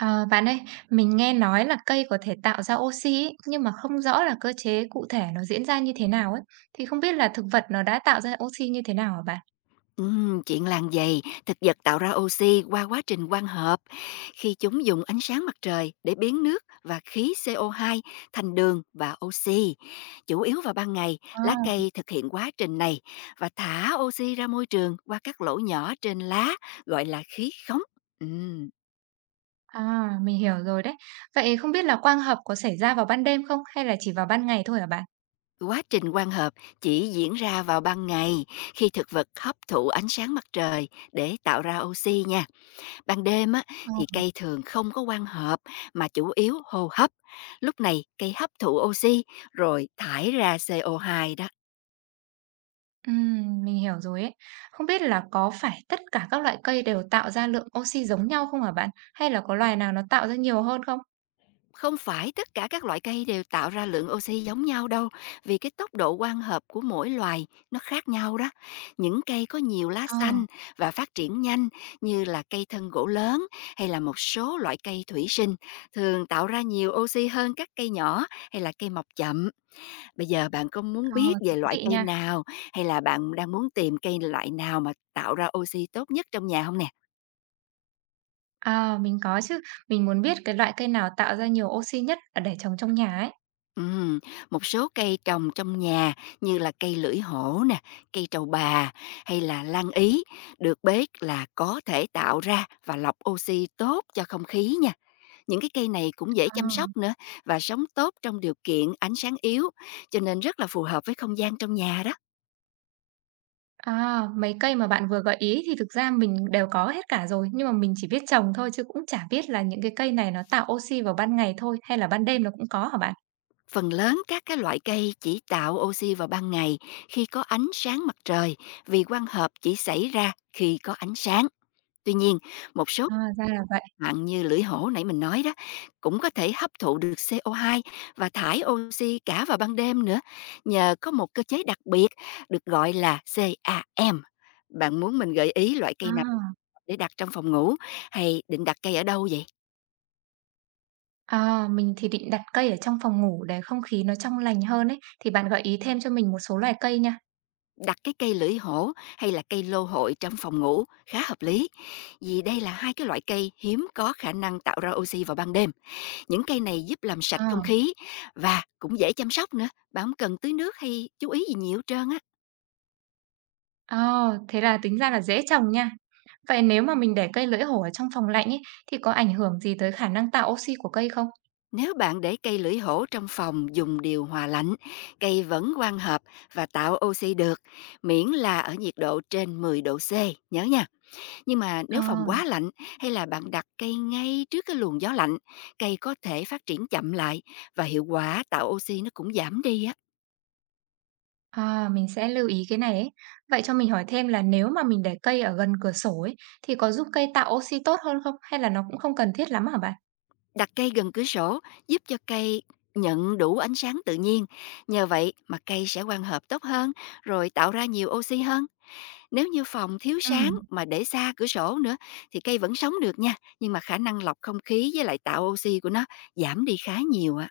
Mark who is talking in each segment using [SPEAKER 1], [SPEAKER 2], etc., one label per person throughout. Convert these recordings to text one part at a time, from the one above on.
[SPEAKER 1] Ờ, bạn ơi, mình nghe nói là cây có thể tạo ra oxy ấy, nhưng mà không rõ là cơ chế cụ thể nó diễn ra như thế nào ấy. Thì không biết là thực vật nó đã tạo ra oxy như thế nào hả bạn?
[SPEAKER 2] Chuyện làng dày, thực vật tạo ra oxy qua quá trình quang hợp. Khi chúng dùng ánh sáng mặt trời để biến nước và khí CO2 thành đường và oxy. Chủ yếu vào ban ngày, lá
[SPEAKER 1] À.
[SPEAKER 2] cây thực hiện quá trình này và thả oxy ra môi trường qua các lỗ nhỏ trên lá gọi là khí khống. Ừm,
[SPEAKER 1] À, mình hiểu rồi đấy. Vậy không biết là quang hợp có xảy ra vào ban đêm không hay là chỉ vào ban ngày thôi hả bạn?
[SPEAKER 2] Quá trình quang hợp chỉ diễn ra vào ban ngày khi thực vật hấp thụ ánh sáng mặt trời để tạo ra oxy nha. Ban đêm á,
[SPEAKER 1] Ờ.
[SPEAKER 2] thì cây thường không có quang hợp mà chủ yếu hô hấp. Lúc này cây hấp thụ oxy rồi thải ra CO2 đó.
[SPEAKER 1] Mình hiểu rồi ấy. Không biết là có phải tất cả các loại cây đều tạo ra lượng oxy giống nhau không hả bạn? Hay là có loài nào nó tạo ra nhiều hơn không?
[SPEAKER 2] Không phải tất cả các loại cây đều tạo ra lượng oxy giống nhau đâu, vì cái tốc độ quang hợp của mỗi loài nó khác nhau đó. Những cây có nhiều lá
[SPEAKER 1] Ờ.
[SPEAKER 2] xanh và phát triển nhanh, như là cây thân gỗ lớn hay là một số loại cây thủy sinh, thường tạo ra nhiều oxy hơn các cây nhỏ hay là cây mọc chậm. Bây giờ bạn có muốn
[SPEAKER 1] Ờ,
[SPEAKER 2] biết về
[SPEAKER 1] thú
[SPEAKER 2] loại
[SPEAKER 1] vị
[SPEAKER 2] cây
[SPEAKER 1] nha.
[SPEAKER 2] nào, hay là bạn đang muốn tìm cây loại nào mà tạo ra oxy tốt nhất trong nhà không nè?
[SPEAKER 1] À, mình có chứ. Mình muốn biết cái loại cây nào tạo ra nhiều oxy nhất, ở để trồng trong nhà ấy.
[SPEAKER 2] Ừm, một số cây trồng trong nhà như là cây lưỡi hổ nè, cây trầu bà hay là lan ý, được biết là có thể tạo ra và lọc oxy tốt cho không khí nha. Những cái cây này cũng dễ
[SPEAKER 1] À.
[SPEAKER 2] chăm sóc nữa và sống tốt trong điều kiện ánh sáng yếu, cho nên rất là phù hợp với không gian trong nhà đó.
[SPEAKER 1] À, mấy cây mà bạn vừa gợi ý thì thực ra mình đều có hết cả rồi, nhưng mà mình chỉ biết trồng thôi chứ cũng chả biết là những cái cây này nó tạo oxy vào ban ngày thôi, hay là ban đêm nó cũng có hả bạn?
[SPEAKER 2] Phần lớn các cái loại cây chỉ tạo oxy vào ban ngày khi có ánh sáng mặt trời, vì quang hợp chỉ xảy ra khi có ánh sáng. Tuy nhiên, một số
[SPEAKER 1] À, ra là vậy.
[SPEAKER 2] bạn như lưỡi hổ nãy mình nói đó cũng có thể hấp thụ được CO2 và thải oxy cả vào ban đêm nữa, nhờ có một cơ chế đặc biệt được gọi là CAM. Bạn muốn mình gợi ý loại cây nào
[SPEAKER 1] À.
[SPEAKER 2] để đặt trong phòng ngủ, hay định đặt cây ở đâu vậy?
[SPEAKER 1] À, mình thì định đặt cây ở trong phòng ngủ để không khí nó trong lành hơn ấy, thì bạn gợi ý thêm cho mình một số loài cây nha.
[SPEAKER 2] Đặt cái cây lưỡi hổ hay là cây lô hội trong phòng ngủ khá hợp lý, vì đây là hai cái loại cây hiếm có khả năng tạo ra oxy vào ban đêm. Những cây này giúp làm sạch không
[SPEAKER 1] À.
[SPEAKER 2] khí và cũng dễ chăm sóc nữa, bạn không cần tưới nước hay chú ý gì nhiều hết trơn á.
[SPEAKER 1] Ờ, thế là tính ra là dễ trồng nha. Vậy nếu mà mình để cây lưỡi hổ ở trong phòng lạnh ấy, thì có ảnh hưởng gì tới khả năng tạo oxy của cây không?
[SPEAKER 2] Nếu bạn để cây lưỡi hổ trong phòng dùng điều hòa lạnh, cây vẫn quang hợp và tạo oxy được, miễn là ở nhiệt độ trên 10 độ C, nhớ nha. Nhưng mà
[SPEAKER 1] Ờ,
[SPEAKER 2] nếu phòng quá lạnh, hay là bạn đặt cây ngay trước cái luồng gió lạnh, cây có thể phát triển chậm lại và hiệu quả tạo oxy nó cũng giảm đi á.
[SPEAKER 1] à, mình sẽ lưu ý cái này ấy. Vậy cho mình hỏi thêm là nếu mà mình để cây ở gần cửa sổ ấy, thì có giúp cây tạo oxy tốt hơn không? Hay là nó cũng không cần thiết lắm hả bạn?
[SPEAKER 2] Đặt cây gần cửa sổ giúp cho cây nhận đủ ánh sáng tự nhiên. Nhờ vậy mà cây sẽ quang hợp tốt hơn, rồi tạo ra nhiều oxy hơn. Nếu như phòng thiếu
[SPEAKER 1] Ừ.
[SPEAKER 2] sáng mà để xa cửa sổ nữa, thì cây vẫn sống được nha, nhưng mà khả năng lọc không khí với lại tạo oxy của nó giảm đi khá nhiều ạ.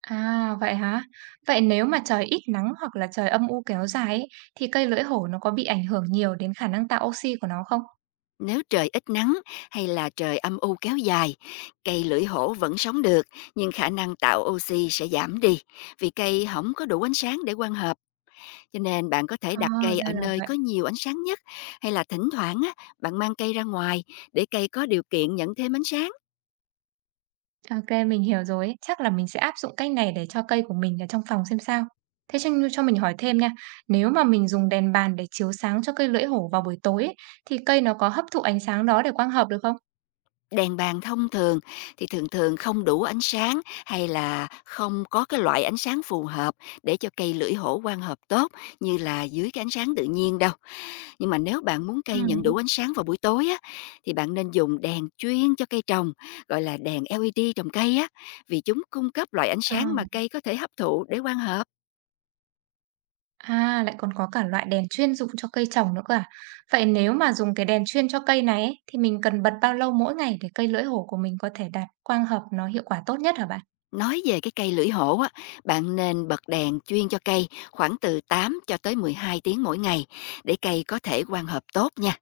[SPEAKER 1] À, vậy hả? Vậy nếu mà trời ít nắng hoặc là trời âm u kéo dài ấy, thì cây lưỡi hổ nó có bị ảnh hưởng nhiều đến khả năng tạo oxy của nó không?
[SPEAKER 2] Nếu trời ít nắng hay là trời âm u kéo dài, cây lưỡi hổ vẫn sống được, nhưng khả năng tạo oxy sẽ giảm đi, vì cây không có đủ ánh sáng để quang hợp, cho nên bạn có thể
[SPEAKER 1] Ờ,
[SPEAKER 2] đặt cây
[SPEAKER 1] ra
[SPEAKER 2] ở
[SPEAKER 1] là
[SPEAKER 2] nơi
[SPEAKER 1] vậy.
[SPEAKER 2] có nhiều ánh sáng nhất, hay là thỉnh thoảng á, bạn mang cây ra ngoài để cây có điều kiện nhận thêm ánh sáng.
[SPEAKER 1] OK, mình hiểu rồi ấy. Chắc là mình sẽ áp dụng cách này để cho cây của mình ở trong phòng xem sao. Thế cho mình hỏi thêm nha, nếu mà mình dùng đèn bàn để chiếu sáng cho cây lưỡi hổ vào buổi tối ấy, thì cây nó có hấp thụ ánh sáng đó để quang hợp được không?
[SPEAKER 2] Đèn bàn thông thường thì thường thường không đủ ánh sáng, hay là không có cái loại ánh sáng phù hợp để cho cây lưỡi hổ quang hợp tốt như là dưới cái ánh sáng tự nhiên đâu. Nhưng mà nếu bạn muốn cây nhận
[SPEAKER 1] Ừm.
[SPEAKER 2] đủ ánh sáng vào buổi tối á, thì bạn nên dùng đèn chuyên cho cây trồng, gọi là đèn LED trồng cây á, vì chúng cung cấp loại ánh
[SPEAKER 1] Ờ.
[SPEAKER 2] sáng mà cây có thể hấp thụ để quang hợp.
[SPEAKER 1] À, lại còn có cả loại đèn chuyên dụng cho cây trồng nữa cơ à? Vậy nếu mà dùng cái đèn chuyên cho cây này ấy, thì mình cần bật bao lâu mỗi ngày để cây lưỡi hổ của mình có thể đạt quang hợp nó hiệu quả tốt nhất hả bạn?
[SPEAKER 2] Nói về cái cây lưỡi hổ á, bạn nên bật đèn chuyên cho cây khoảng từ 8 cho tới 12 tiếng mỗi ngày để cây có thể quang hợp tốt nha.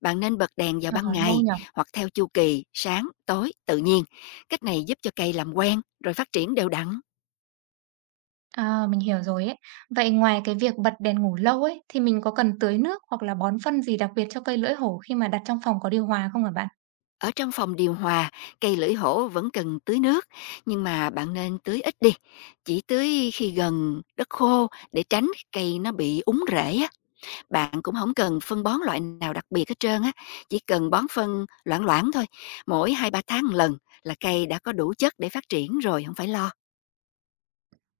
[SPEAKER 2] Bạn nên bật đèn vào
[SPEAKER 1] Ờ,
[SPEAKER 2] ban
[SPEAKER 1] lâu
[SPEAKER 2] ngày,
[SPEAKER 1] nhỉ?
[SPEAKER 2] hoặc theo chu kỳ sáng, tối tự nhiên. Cách này giúp cho cây làm quen rồi phát triển đều đặn.
[SPEAKER 1] À, mình hiểu rồi ấy. Vậy ngoài cái việc bật đèn ngủ lâu ấy, thì mình có cần tưới nước hoặc là bón phân gì đặc biệt cho cây lưỡi hổ khi mà đặt trong phòng có điều hòa không hả bạn?
[SPEAKER 2] Ở trong phòng điều hòa, cây lưỡi hổ vẫn cần tưới nước, nhưng mà bạn nên tưới ít đi, chỉ tưới khi gần đất khô để tránh cây nó bị úng rễ á. Bạn cũng không cần phân bón loại nào đặc biệt hết trơn á, chỉ cần bón phân loãng loãng thôi, mỗi hai ba tháng một lần là cây đã có đủ chất để phát triển rồi, không phải lo.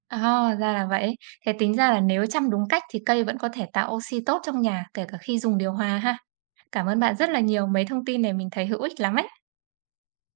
[SPEAKER 1] À, ra là vậy. Thế tính ra là nếu chăm đúng cách thì cây vẫn có thể tạo oxy tốt trong nhà, kể cả khi dùng điều hòa ha. Cảm ơn bạn rất là nhiều. Mấy thông tin này mình thấy hữu ích lắm ấy.